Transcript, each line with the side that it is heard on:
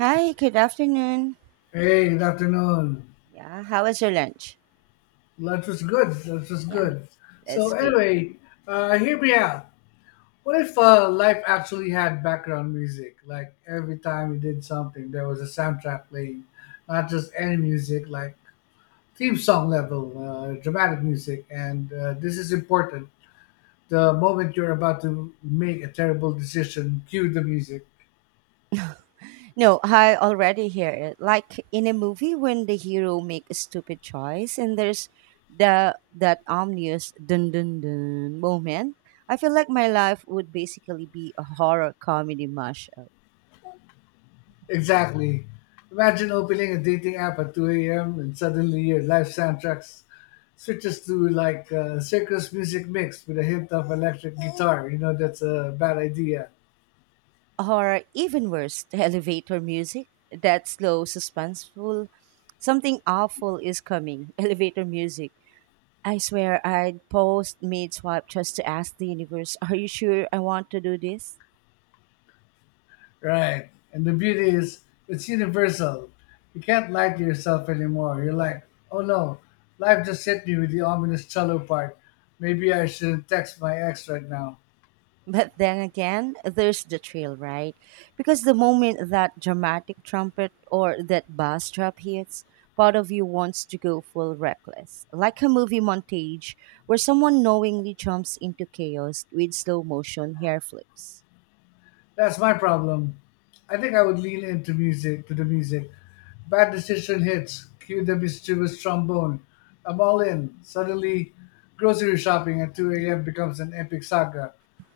right: Hi, good afternoon.
left: Hey, good afternoon.
right: Yeah, how was your lunch?
left: That was good. That was
right: Yeah,
left: good. So
right: that's great.
left: anyway, hear me out. What if life actually had background music? Like every time you did something, there was a soundtrack playing, not just any music, like theme song level, dramatic music. And this is important. The moment you're about to make a terrible decision, cue the music.
right: No, I already hear it. Like in a movie when the hero make a stupid choice and there's the that ominous dun dun dun moment. I feel like my life would basically be a horror comedy mashup.
left: Exactly. Imagine opening a dating app at 2 a.m. and suddenly your live soundtracks switches to like circus music mixed with a hint of electric guitar. You know, that's a bad idea.
right: Or even worse, the elevator music. That slow, suspenseful. Something awful is coming. Elevator music. I swear I'd post mid swipe just to ask the universe, are you sure I want to do this?
left: Right. And the beauty is, it's universal. You can't lie to yourself anymore. You're like, oh no, life just hit me with the ominous cello part. Maybe I shouldn't text my ex right now.
right: But then again, there's the thrill, right? Because the moment that dramatic trumpet or that bass drop hits, part of you wants to go full reckless. Like a movie montage where someone knowingly jumps into chaos with slow motion hair flips.
left: That's my problem. I think I would lean into music to the music. Bad decision hits. Cue the mischievous trombone. I'm all in. Suddenly, grocery shopping at 2 a.m. becomes an epic saga,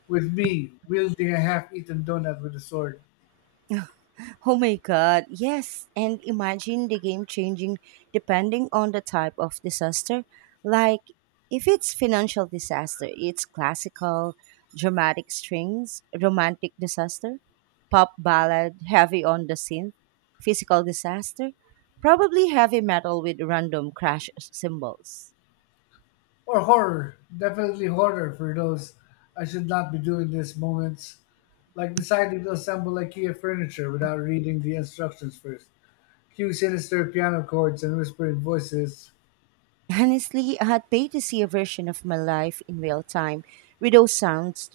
left: with me wielding a half-eaten donut with a sword.
right: Oh my god, yes. And imagine the game changing depending on the type of disaster. Like, if it's financial disaster, it's classical, dramatic strings, romantic disaster, pop ballad, heavy on the synth, physical disaster, probably heavy metal with random crash cymbals.
left: Or horror. Definitely horror for those I should not be doing these moments. Like deciding to assemble IKEA furniture without reading the instructions first. Cue sinister piano chords and whispering voices.
right: Honestly, I'd pay to see a version of my life in real time with those sounds.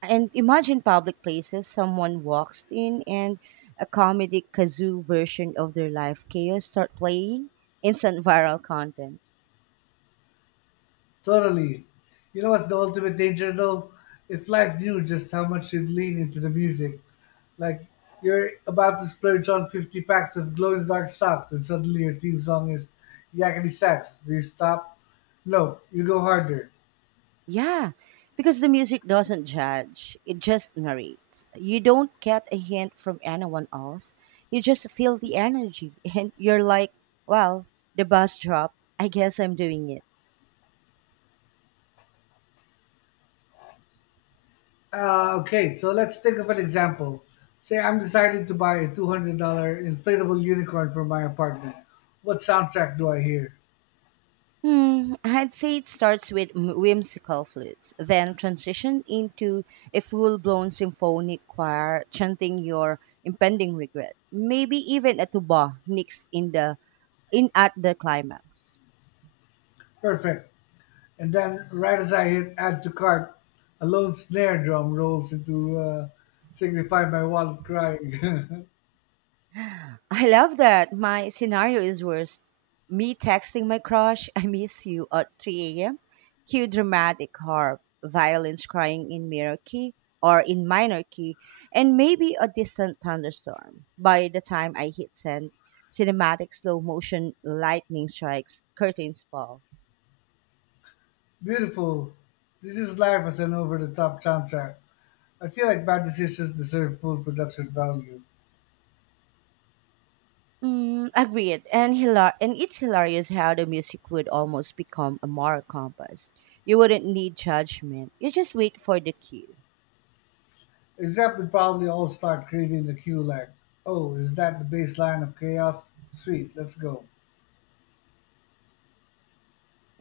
right: And imagine public places, someone walks in and a comedy kazoo version of their life chaos start playing, instant viral content.
left: Totally. You know what's the ultimate danger though? If life knew just how much you'd lean into the music, like you're about to splurge on 50 packs of glow in the dark socks and suddenly your theme song is Yakety Sax. Do you stop? No, you go harder.
right: Yeah, because the music doesn't judge, it just narrates. You don't get a hint from anyone else. You just feel the energy and you're like, well, the bus dropped. I guess I'm doing it.
left: Okay, so let's think of an example. Say I'm deciding to buy a $200 inflatable unicorn for my apartment. What soundtrack do I hear?
right: Hmm, I'd say it starts with whimsical flutes, then transition into a full blown symphonic choir chanting your impending regret. Maybe even a tuba nicks in at the climax.
left: Perfect. And then, right as I hit add to cart, a lone snare drum rolls into Signify My Wallet crying.
right: I love that. My scenario is worse. Me texting my crush, I miss you at 3 a.m. Cue dramatic harp, violins crying in minor key or in minor key, and maybe a distant thunderstorm. By the time I hit send, cinematic slow motion lightning strikes, curtains fall.
left: Beautiful. This is life as an over the top soundtrack. I feel like bad decisions deserve full production value.
right: Mm, agreed. And it's hilarious how the music would almost become a moral compass. You wouldn't need judgment. You just wait for the cue.
left: Except we probably all start craving the cue like, oh, is that the baseline of chaos? Sweet, let's go.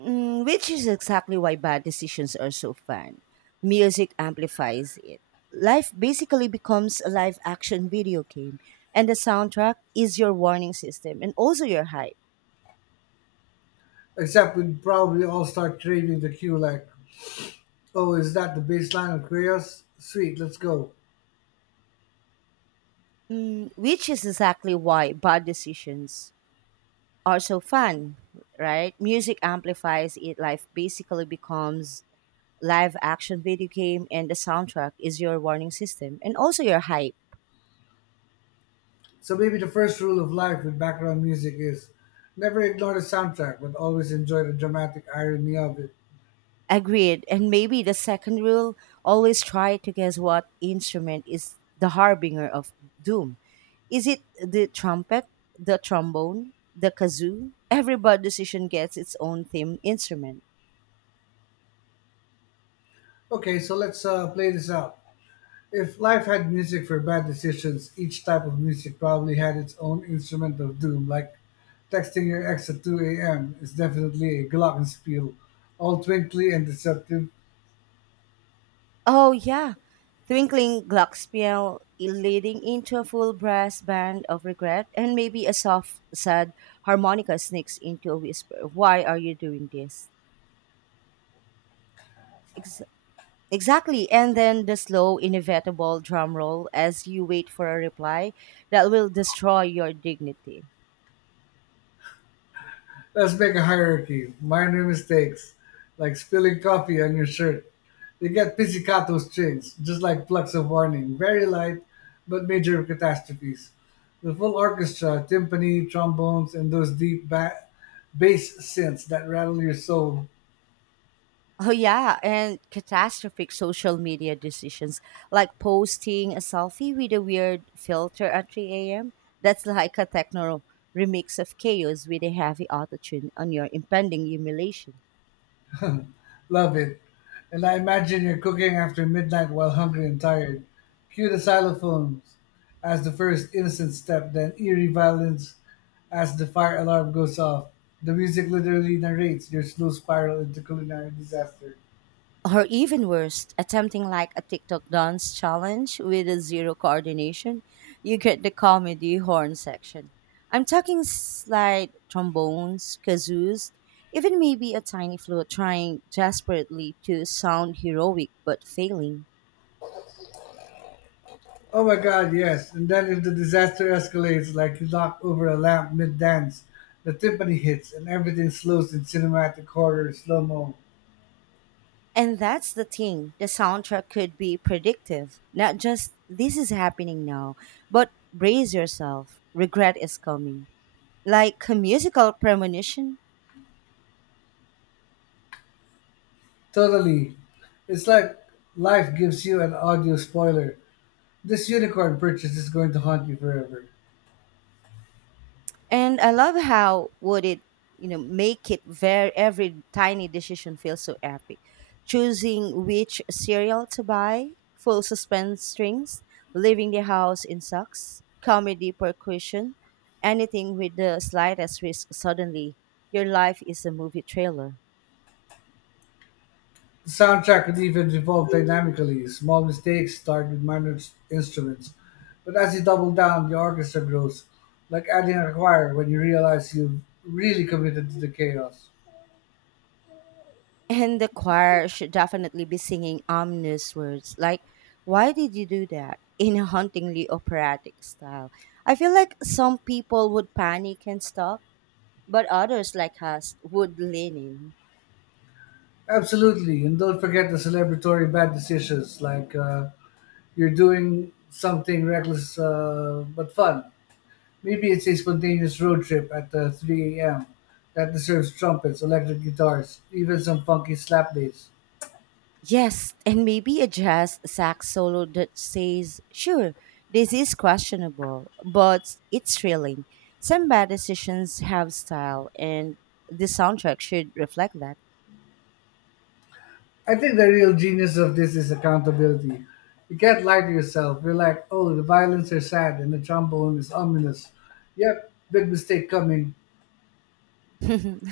right: Mm, which is exactly why bad decisions are so fun. Music amplifies it. Life basically becomes a live action video game, and the soundtrack is your warning system and also your hype.
left: Except we'd probably all start craving the cue like, oh, is that the baseline of chaos? Sweet, let's go.
right: Mm, which is exactly why bad decisions are so fun, right? Music amplifies it. Life basically becomes live action video game, and the soundtrack is your warning system and also your hype.
left: So maybe the first rule of life with background music is never ignore the soundtrack, but always enjoy the dramatic irony of it.
right: Agreed. And maybe the second rule, always try to guess what instrument is the harbinger of doom. Is it the trumpet, the trombone, the kazoo? Every bad decision gets its own theme instrument.
left: Okay, so let's play this out. If life had music for bad decisions, each type of music probably had its own instrument of doom, like texting your ex at 2 a.m. is definitely a glockenspiel, all twinkly and deceptive.
right: Oh, yeah. Twinkling Glockspiel leading into a full brass band of regret, and maybe a soft, sad harmonica sneaks into a whisper. Why are you doing this? Exactly. And then the slow, inevitable drum roll as you wait for a reply that will destroy your dignity.
left: Let's make a hierarchy. Minor mistakes, like spilling coffee on your shirt. They get pizzicato strings, just like plucks of warning. Very light, but major catastrophes. The full orchestra, timpani, trombones, and those deep bass synths that rattle your soul.
right: Oh, yeah. And catastrophic social media decisions like posting a selfie with a weird filter at 3 a.m. That's like a techno remix of chaos with a heavy autotune on your impending humiliation.
left: Love it. And I imagine you're cooking after midnight while hungry and tired. Cue the xylophones as the first innocent step, then eerie violins as the fire alarm goes off. The music literally narrates your slow spiral into culinary disaster.
right: Or even worse, attempting like a TikTok dance challenge with a zero coordination, you get the comedy horn section. I'm talking slide trombones, kazoos, even maybe a tiny flute trying desperately to sound heroic but failing.
left: Oh my god, yes. And then if the disaster escalates like you knock over a lamp mid dance, the timpani hits and everything slows in cinematic horror slow mo.
right: And that's the thing, the soundtrack could be predictive. Not just this is happening now, but brace yourself, regret is coming. Like a musical premonition.
left: Totally. It's like life gives you an audio spoiler. This unicorn purchase is going to haunt you forever.
right: And I love how would it make it very every tiny decision feels so epic. Choosing which cereal to buy, full suspense strings, leaving the house in socks, comedy percussion, anything with the slightest risk. Suddenly, your life is a movie trailer.
left: The soundtrack could even evolve dynamically. Small mistakes start with minor instruments, but as you double down, the orchestra grows, like adding a choir when you realize you've really committed to the chaos.
right: And the choir should definitely be singing ominous words like, why did you do that? In a hauntingly operatic style. I feel like some people would panic and stop, but others like us would lean in.
left: Absolutely, and don't forget the celebratory bad decisions, like you're doing something reckless but fun. Maybe it's a spontaneous road trip at 3 a.m. that deserves trumpets, electric guitars, even some funky slap bass.
right: Yes, and maybe a jazz sax solo that says, sure, this is questionable, but it's thrilling. Some bad decisions have style, and the soundtrack should reflect that.
left: I think the real genius of this is accountability. You can't lie to yourself. You're like, oh, the violins are sad and the trombone is ominous. Yep, big mistake coming.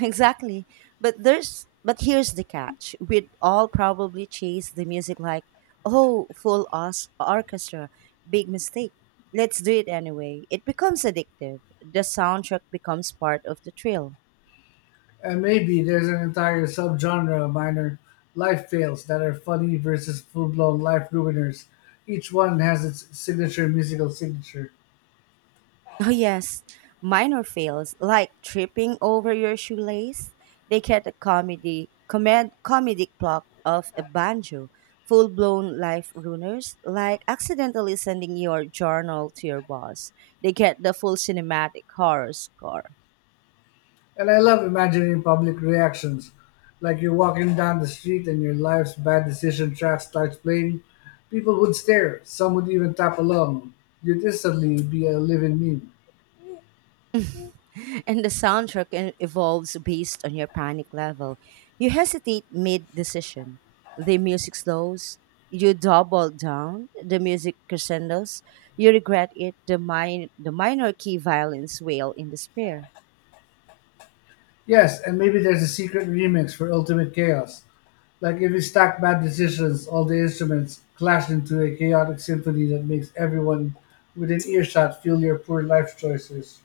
right: Exactly. But here's the catch. We'd all probably chase the music like, oh, orchestra, big mistake. Let's do it anyway. It becomes addictive. The soundtrack becomes part of the thrill.
left: And maybe there's an entire subgenre of minor life fails that are funny versus full blown life ruiners. Each one has its signature musical signature.
right: Oh, yes, minor fails like tripping over your shoelace. They get a comedic plot of a banjo. Full blown life ruiners like accidentally sending your journal to your boss. They get the full cinematic horror score.
left: And I love imagining public reactions. Like you're walking down the street and your life's bad decision track starts playing. People would stare, some would even tap along. You'd instantly be a living meme.
right: And the soundtrack evolves based on your panic level. You hesitate mid decision. The music slows. You double down. The music crescendos. You regret it. The minor key violins wail in despair.
left: Yes, and maybe there's a secret remix for Ultimate Chaos. Like if you stack bad decisions, all the instruments clash into a chaotic symphony that makes everyone within earshot feel your poor life choices.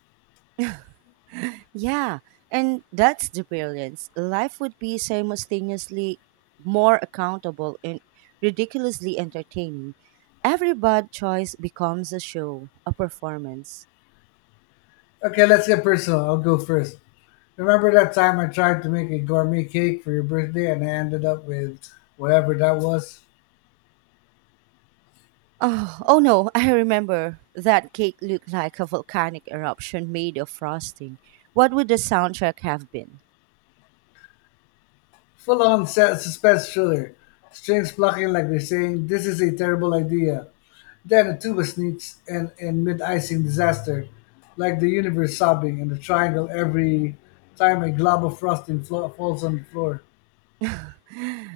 right: Yeah, and that's the brilliance. Life would be simultaneously more accountable and ridiculously entertaining. Every bad choice becomes a show, a performance.
left: Okay, let's get personal. I'll go first. Remember that time I tried to make a gourmet cake for your birthday and I ended up with whatever that was?
right: Oh, oh no, I remember. That cake looked like a volcanic eruption made of frosting. What would the soundtrack have been?
left: Full on suspense thriller. Strings plucking like they're saying, this is a terrible idea. Then a tuba sneaks in mid icing disaster, like the universe sobbing in a triangle every time a glob of frosting falls on the floor.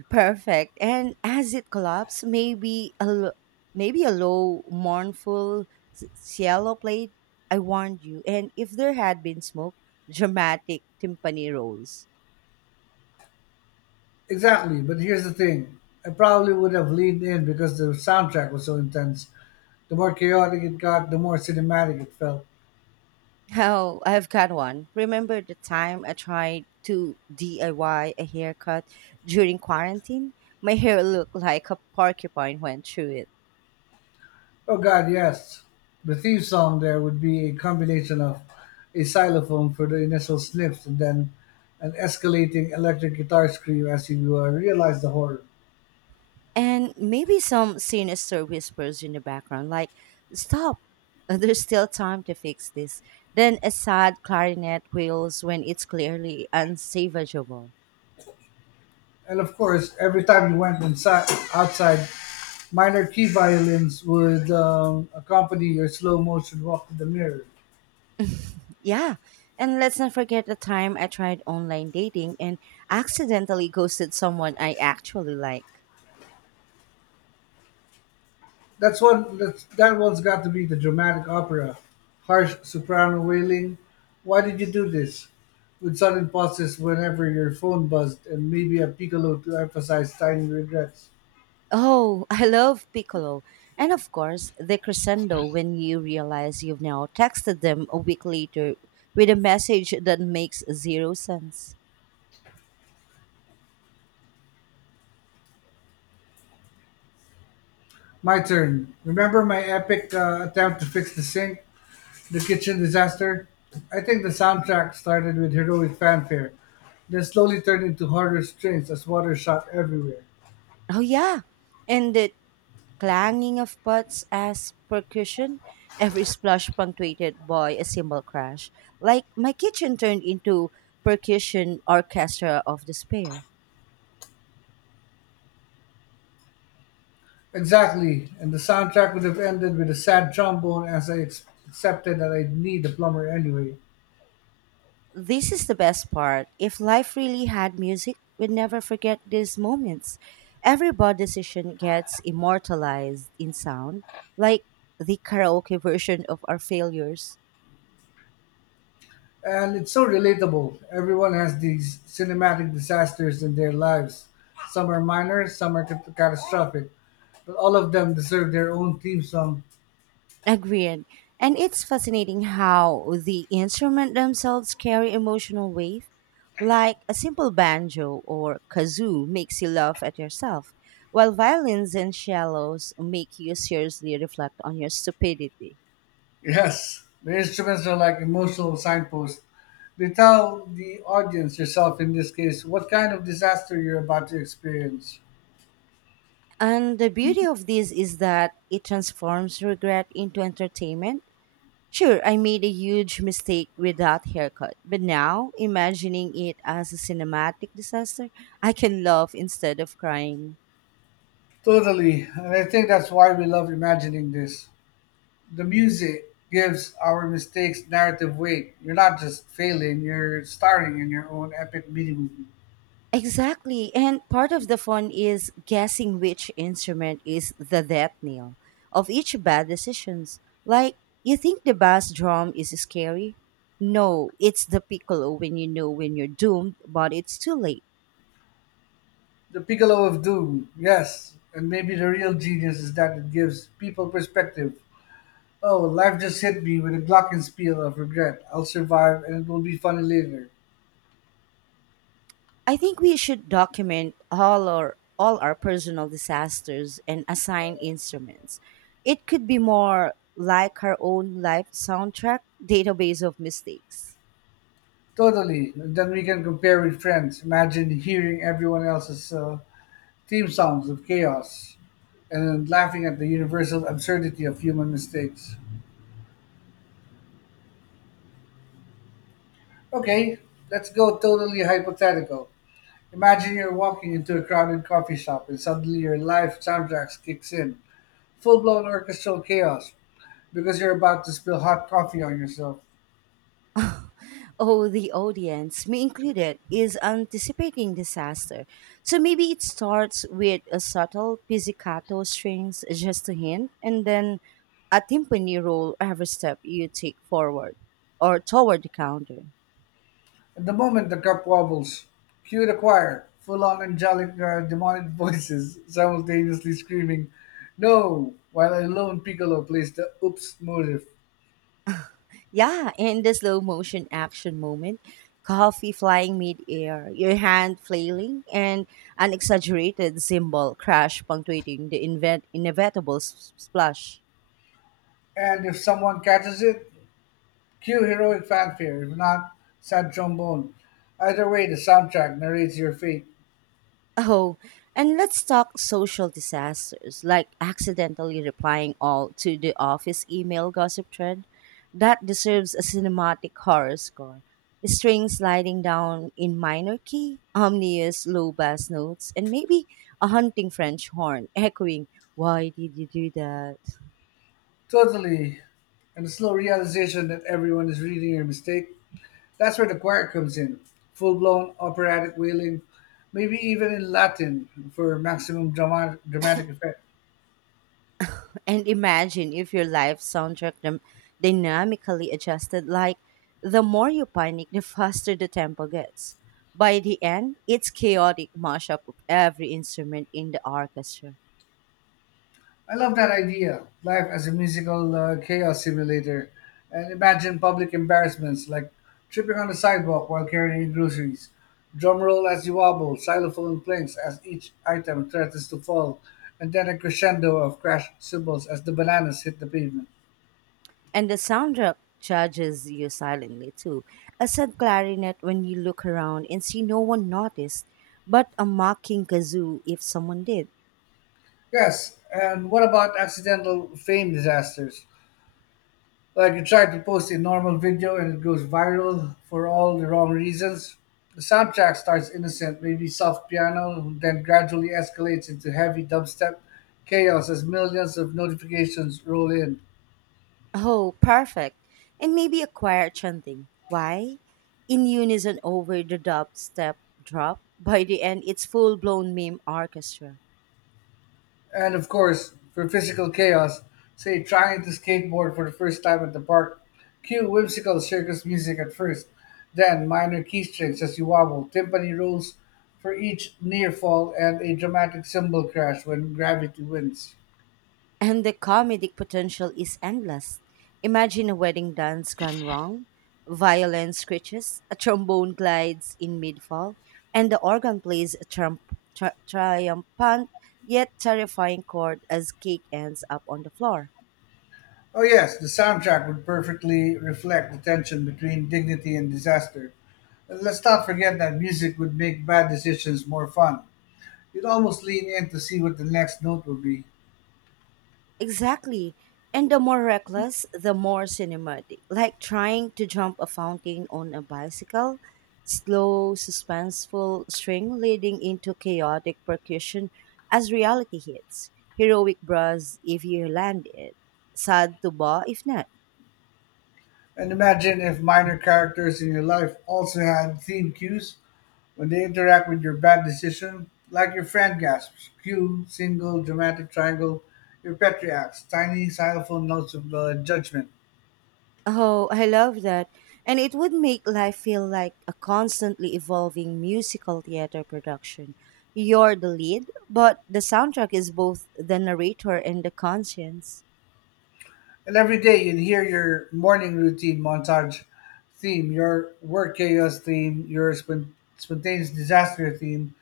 right: Perfect. And as it collapsed, maybe a low, mournful cielo played. I warned you. And if there had been smoke, dramatic timpani rolls.
left: Exactly, but here's the thing, I probably would have leaned in because the soundtrack was so intense. The more chaotic it got, the more cinematic it felt.
right: Oh, I've got one. Remember the time I tried to DIY a haircut during quarantine? My hair looked like a porcupine went through it.
left: Oh God, yes. The theme song there would be a combination of a xylophone for the initial sniffs and then an escalating electric guitar scream as you realize the horror.
right: And maybe some sinister whispers in the background, like, stop, there's still time to fix this. Then a sad clarinet wails when it's clearly unsavageable.
left: And of course, every time you went inside, outside, minor key violins would accompany your slow motion walk to the mirror.
right: Yeah, and let's not forget the time I tried online dating and accidentally ghosted someone I actually like.
left: That's one. That one's got to be the dramatic opera. Harsh soprano wailing. Why did you do this? With sudden pauses whenever your phone buzzed, and maybe a piccolo to emphasize tiny regrets.
right: Oh, I love Piccolo. And of course, the crescendo when you realize you've now texted them a week later with a message that makes zero sense.
left: My turn. Remember my epic attempt to fix the sink, the kitchen disaster. I think the soundtrack started with heroic fanfare, then slowly turned into horror strains as water shot everywhere.
right: Oh, yeah. And the clanging of pots as percussion, every splash punctuated by a cymbal crash. Like my kitchen turned into percussion orchestra of despair.
left: Exactly, and the soundtrack would have ended with a sad trombone as I accepted that I'd need a plumber anyway.
right: This is the best part. If life really had music, we'd never forget these moments. Every bold decision gets immortalized in sound, like the karaoke version of our failures.
left: And it's so relatable. Everyone has these cinematic disasters in their lives. Some are minor, some are catastrophic, but all of them deserve their own theme song.
right: Agreed. And it's fascinating how the instrument themselves carry emotional weight, like a simple banjo or kazoo makes you laugh at yourself, while violins and cellos make you seriously reflect on your stupidity.
left: Yes, the instruments are like emotional signposts. They tell the audience, yourself in this case, what kind of disaster you're about to experience.
right: And the beauty of this is that it transforms regret into entertainment. Sure, I made a huge mistake with that haircut, but now, imagining it as a cinematic disaster, I can laugh instead of crying.
left: Totally, and I think that's why we love imagining this. The music gives our mistakes narrative weight. You're not just failing, you're starting in your own epic mini movie.
right: Exactly, and part of the fun is guessing which instrument is the death nail of each bad decisions. Like, you think the bass drum is scary? No, it's the piccolo when when you're doomed, but it's too late.
left: The Piccolo of Doom, yes. And maybe the real genius is that it gives people perspective. Oh, life just hit me with a glockenspiel of regret. I'll survive and it will be funny later.
right: I think we should document all our personal disasters and assign instruments. It could be more like our own life soundtrack database of mistakes.
left: Totally. And then we can compare with friends. Imagine hearing everyone else's theme songs of chaos and laughing at the universal absurdity of human mistakes. Okay, let's go totally hypothetical. Imagine you're walking into a crowded coffee shop and suddenly your live soundtracks kicks in. Full blown orchestral chaos because you're about to spill hot coffee on yourself.
right: Oh, the audience, me included, is anticipating disaster. So maybe it starts with a subtle pizzicato strings, just a hint, and then a timpani roll every step you take forward or toward the counter.
left: At the moment the cup wobbles, cue the choir, full on angelic demonic voices simultaneously screaming, No! While a lone piccolo plays the oops motive.
right: Yeah, in the slow motion action moment, coffee flying mid-air, your hand flailing, and an exaggerated symbol crash punctuating the inevitable splash.
left: And if someone catches it, cue heroic fanfare, if not, sad trombone. Either way, the soundtrack narrates your fate.
right: Oh, and let's talk social disasters, like accidentally replying all to the office email gossip thread. That deserves a cinematic horror score. String sliding down in minor key, ominous low bass notes, and maybe a hunting French horn echoing, why did you do that?
left: Totally. And the slow realization that everyone is reading your mistake. That's where the choir comes in. Full blown operatic wailing, maybe even in Latin for maximum dramatic effect.
right: And imagine if your live soundtrack dynamically adjusted like the more you panic, the faster the tempo gets. By the end, it's chaotic mashup of every instrument in the orchestra.
left: I love that idea. Life as a musical chaos simulator. And imagine public embarrassments like tripping on the sidewalk while carrying groceries. Drum roll as you wobble, xylophone clinks as each item threatens to fall, and then a crescendo of crash cymbals as the bananas hit the pavement.
right: And the soundtrack judges you silently too. A sad clarinet when you look around and see no one noticed, but a mocking kazoo if someone did.
left: Yes, and what about accidental fame disasters? Like you try to post a normal video and it goes viral for all the wrong reasons. The soundtrack starts innocent, maybe soft piano, then gradually escalates into heavy dubstep chaos as millions of notifications roll in.
right: Oh, perfect. And maybe a choir chanting. Why? In unison over the dubstep drop. By the end, it's full blown meme orchestra.
left: And of course, for physical chaos, say trying to skateboard for the first time at the park, cue whimsical circus music at first, then minor key strings as you wobble, timpani rolls for each near fall, and a dramatic cymbal crash when gravity wins.
right: And the comedic potential is endless. Imagine a wedding dance gone wrong, violin screeches, a trombone glides in mid fall, and the organ plays a triumphant yet terrifying chord as cake ends up on the floor.
left: Oh yes, the soundtrack would perfectly reflect the tension between dignity and disaster. And let's not forget that music would make bad decisions more fun. You'd almost lean in to see what the next note would be.
right: Exactly. And the more reckless, the more cinematic. Like trying to jump a fountain on a bicycle, slow, suspenseful string leading into chaotic percussion as reality hits. Heroic bras if you land it. Sad to ba if not.
left: And imagine if minor characters in your life also had theme cues when they interact with your bad decision, like your friend gasps, cue, single, dramatic triangle, your pet reacts, tiny xylophone notes of judgment.
right: Oh, I love that. And it would make life feel like a constantly evolving musical theater production. You're the lead, but the soundtrack is both the narrator and the conscience.
left: And every day you'll hear your morning routine montage theme, your work chaos theme, your spontaneous disaster theme.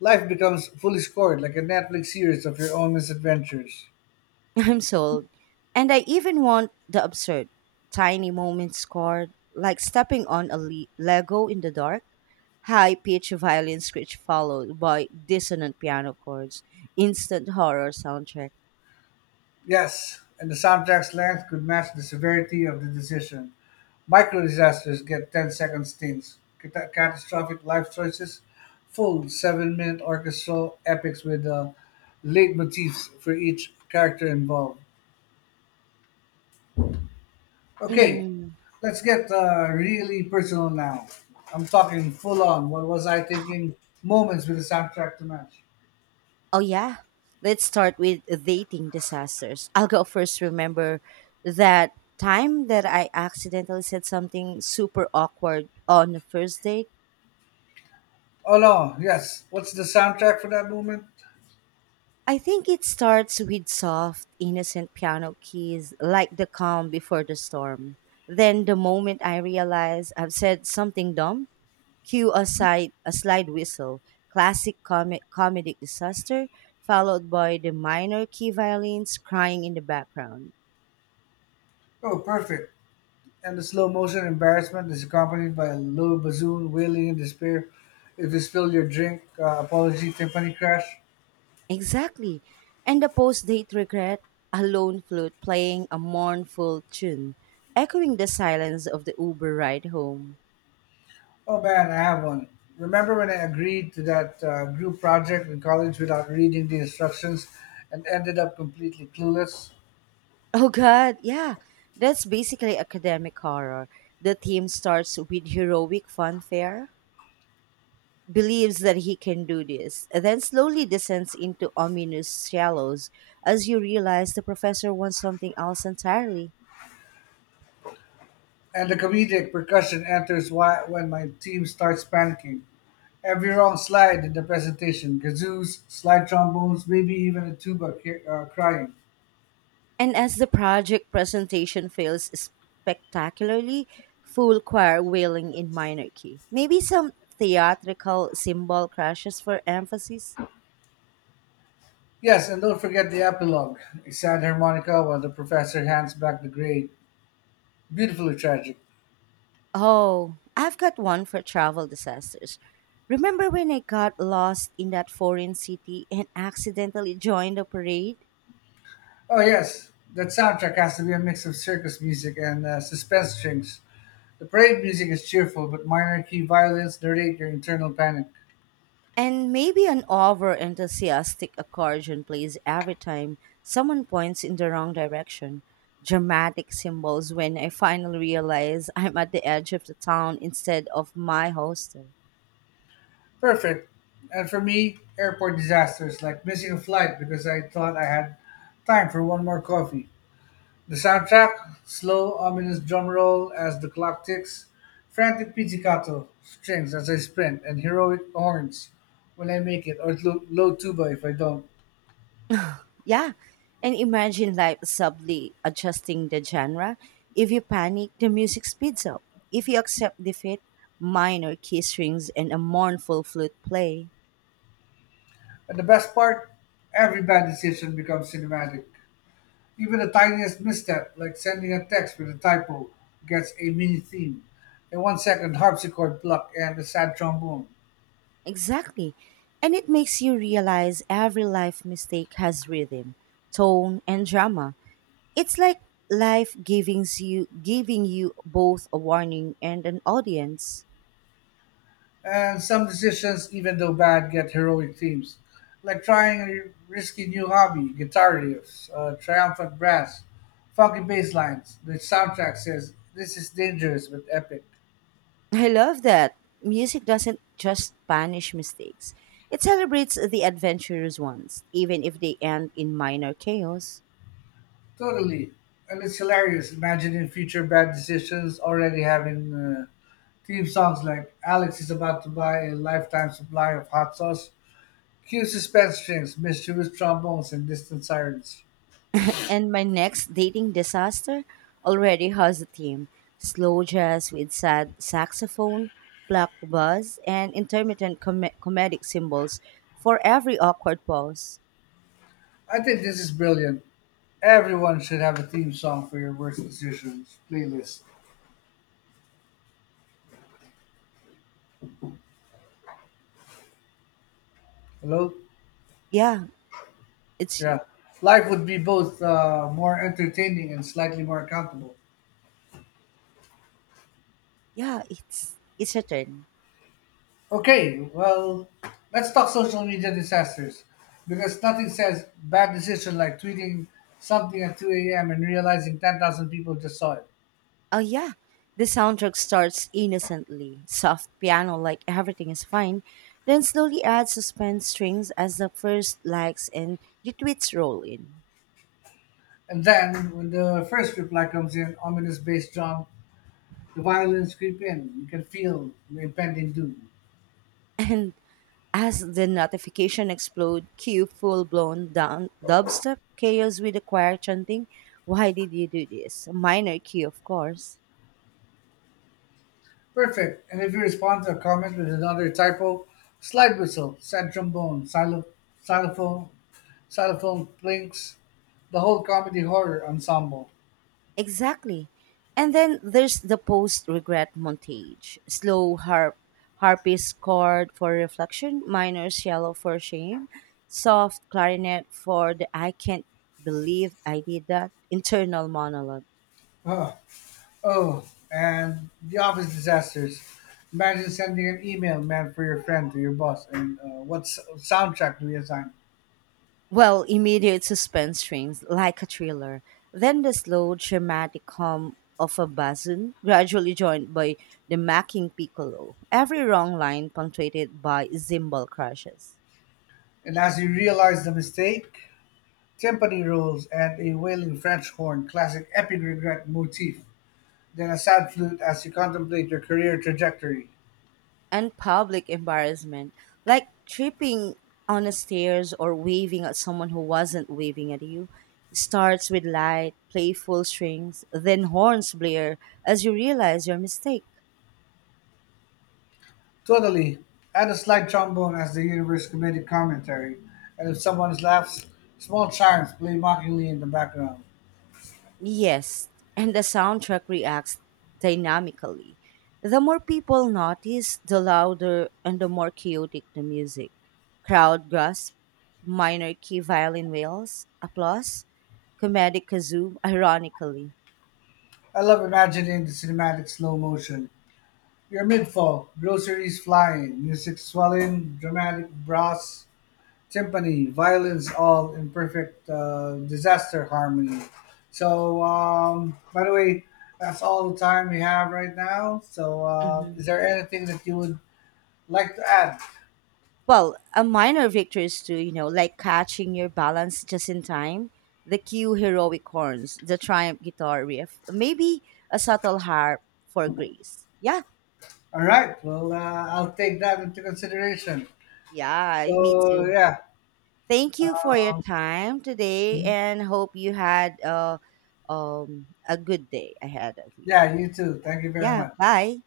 left: Life becomes fully scored, like a Netflix series of your own misadventures.
right: I'm sold. And I even want the absurd, tiny moments card, like stepping on a Lego in the dark, high pitched violin screech followed by dissonant piano chords, instant horror soundtrack.
left: Yes, and the soundtrack's length could match the severity of the decision. Micro disasters get ten-second stints. Catastrophic life choices, full 7-minute orchestral epics with late motifs for each character involved. Okay,
right: Mm.
left: let's get really personal now. I'm talking full on. What was I thinking? Moments with the soundtrack to match.
right: Oh, yeah. Let's start with dating disasters. I'll go first. Remember that time that I accidentally said something super awkward on the first date?
left: Oh no, yes. What's the soundtrack for that moment?
right: I think it starts with soft, innocent piano keys, like the calm before the storm. Then, the moment I realize I've said something dumb, cue a slide whistle, classic comedic disaster, followed by the minor key violins crying in the background.
left: Oh, perfect. And the slow motion embarrassment is accompanied by a low bassoon wailing in despair. If you spill your drink, apology timpani crash.
right: Exactly. And the post date regret, a lone flute playing a mournful tune, echoing the silence of the Uber ride home.
left: Oh man, I have one. Remember when I agreed to that group project in college without reading the instructions and ended up completely clueless?
right: Oh god, yeah. That's basically academic horror. The team starts with heroic fanfare, believes that he can do this, and then slowly descends into ominous shallows as you realize the professor wants something else entirely.
left: And the comedic percussion enters when my team starts panicking. Every wrong slide in the presentation, kazoos, slide trombones, maybe even a tuba crying.
right: And as the project presentation fails spectacularly, full choir wailing in minor key. Maybe some theatrical cymbal crashes for emphasis.
left: Yes, and don't forget the epilogue, a sad harmonica while the professor hands back the grade. Beautifully tragic.
right: Oh, I've got one for travel disasters. Remember when I got lost in that foreign city and accidentally joined a parade?
left: Oh, yes, that soundtrack has to be a mix of circus music and suspense strings. The parade music is cheerful, but minor key violins narrate your internal panic.
right: And maybe an over enthusiastic accordion plays every time someone points in the wrong direction. Dramatic symbols when I finally realize I'm at the edge of the town instead of my hostel.
left: Perfect. And for me, airport disasters like missing a flight because I thought I had time for one more coffee. The soundtrack, slow, ominous drum roll as the clock ticks, frantic pizzicato strings as I sprint, and heroic horns when I make it, or low, low tuba if I don't.
right: Yeah. And imagine life subtly adjusting the genre. If you panic, the music speeds up. If you accept defeat, minor key strings and a mournful flute play.
left: And the best part, every bad decision becomes cinematic. Even the tiniest misstep, like sending a text with a typo, gets a mini theme, a 1 second harpsichord pluck, and a sad trombone.
right: Exactly. And it makes you realize every life mistake has rhythm, tone, and drama. It's like life giving you both a warning and an audience.
left: And some decisions, even though bad, get heroic themes, like trying a risky new hobby, guitar riffs, triumphant brass, funky bass lines. The soundtrack says, "This is dangerous but epic."
right: I love that. Music doesn't just punish mistakes, it celebrates the adventurous ones, even if they end in minor chaos.
left: Totally. And it's hilarious imagining future bad decisions already having theme songs like Alex is about to buy a lifetime supply of hot sauce, cue suspense strings, mysterious trombones, and distant sirens.
right: And my next dating disaster already has a theme, slow jazz with sad saxophone, plucked buzz, and intermittent comedic symbols for every awkward pause.
left: I think this is brilliant. Everyone should have a theme song for your worst decisions playlist. Hello?
right: Yeah, it's
left: Yeah.
right: you.
left: Life would be both more entertaining and slightly more accountable.
right: Yeah, it's your turn.
left: Okay, well, let's talk social media disasters. Because nothing says bad decision like tweeting something at 2 a.m. and realizing 10,000 people just saw it.
right: Oh yeah, the soundtrack starts innocently, soft piano like everything is fine, then slowly adds suspense strings as the first likes and retweets roll in.
left: And then, when the first reply comes in, ominous bass drum, the violins creep in. You can feel the impending doom.
right: And as the notification explode, cue full-blown down dubstep chaos with the choir chanting, "Why did you do this?" Minor key, of course.
left: Perfect. And if you respond to a comment with another typo, slide whistle, sad trombone, xylophone, xylophone plinks, the whole comedy horror ensemble.
right: Exactly. And then there's the post regret montage. Slow harpist chord for reflection, minor cello for shame, soft clarinet for the I can't believe I did that internal monologue.
left: Oh, oh, and the office disasters. Imagine sending an email meant for your friend to your boss, and what soundtrack do we assign?
right: Well, immediate suspense strings like a thriller. Then the slow dramatic hum of a bassoon, gradually joined by the macking piccolo. Every wrong line punctuated by cymbal crashes.
left: And as you realize the mistake, timpani rolls and a wailing French horn, classic epic regret motif. Then a sad flute as you contemplate your career trajectory.
right: And public embarrassment, like tripping on the stairs or waving at someone who wasn't waving at you. It starts with light, playful strings, then horns blare as you realize your mistake.
left: Totally. Add a slight trombone as the universe comedic commentary, and if someone laughs, small chimes play mockingly in the background.
right: Yes, and the soundtrack reacts dynamically. The more people notice, the louder and the more chaotic the music. Crowd gasp, minor key violin wails, applause, comedic kazoo, ironically.
left: I love imagining the cinematic slow motion. You're mid fall, groceries flying, music swelling, dramatic brass, timpani, violins all in perfect disaster harmony. So, by the way, that's all the time we have right now. So, is
right: Mhm.
left: there anything that you would like to add?
right: Well, a minor victory is to like catching your balance just in time, the cue heroic horns, the triumph guitar riff, maybe a subtle harp for grace. Yeah,
left: All right. Well, I'll take that into consideration.
right: yeah, me
left: So,
right: too.
left: yeah.
right: Thank you for your time today, and hope you had a good day ahead of you.
left: Yeah, you too. Thank you very
right: Yeah,
left: much.
right: bye.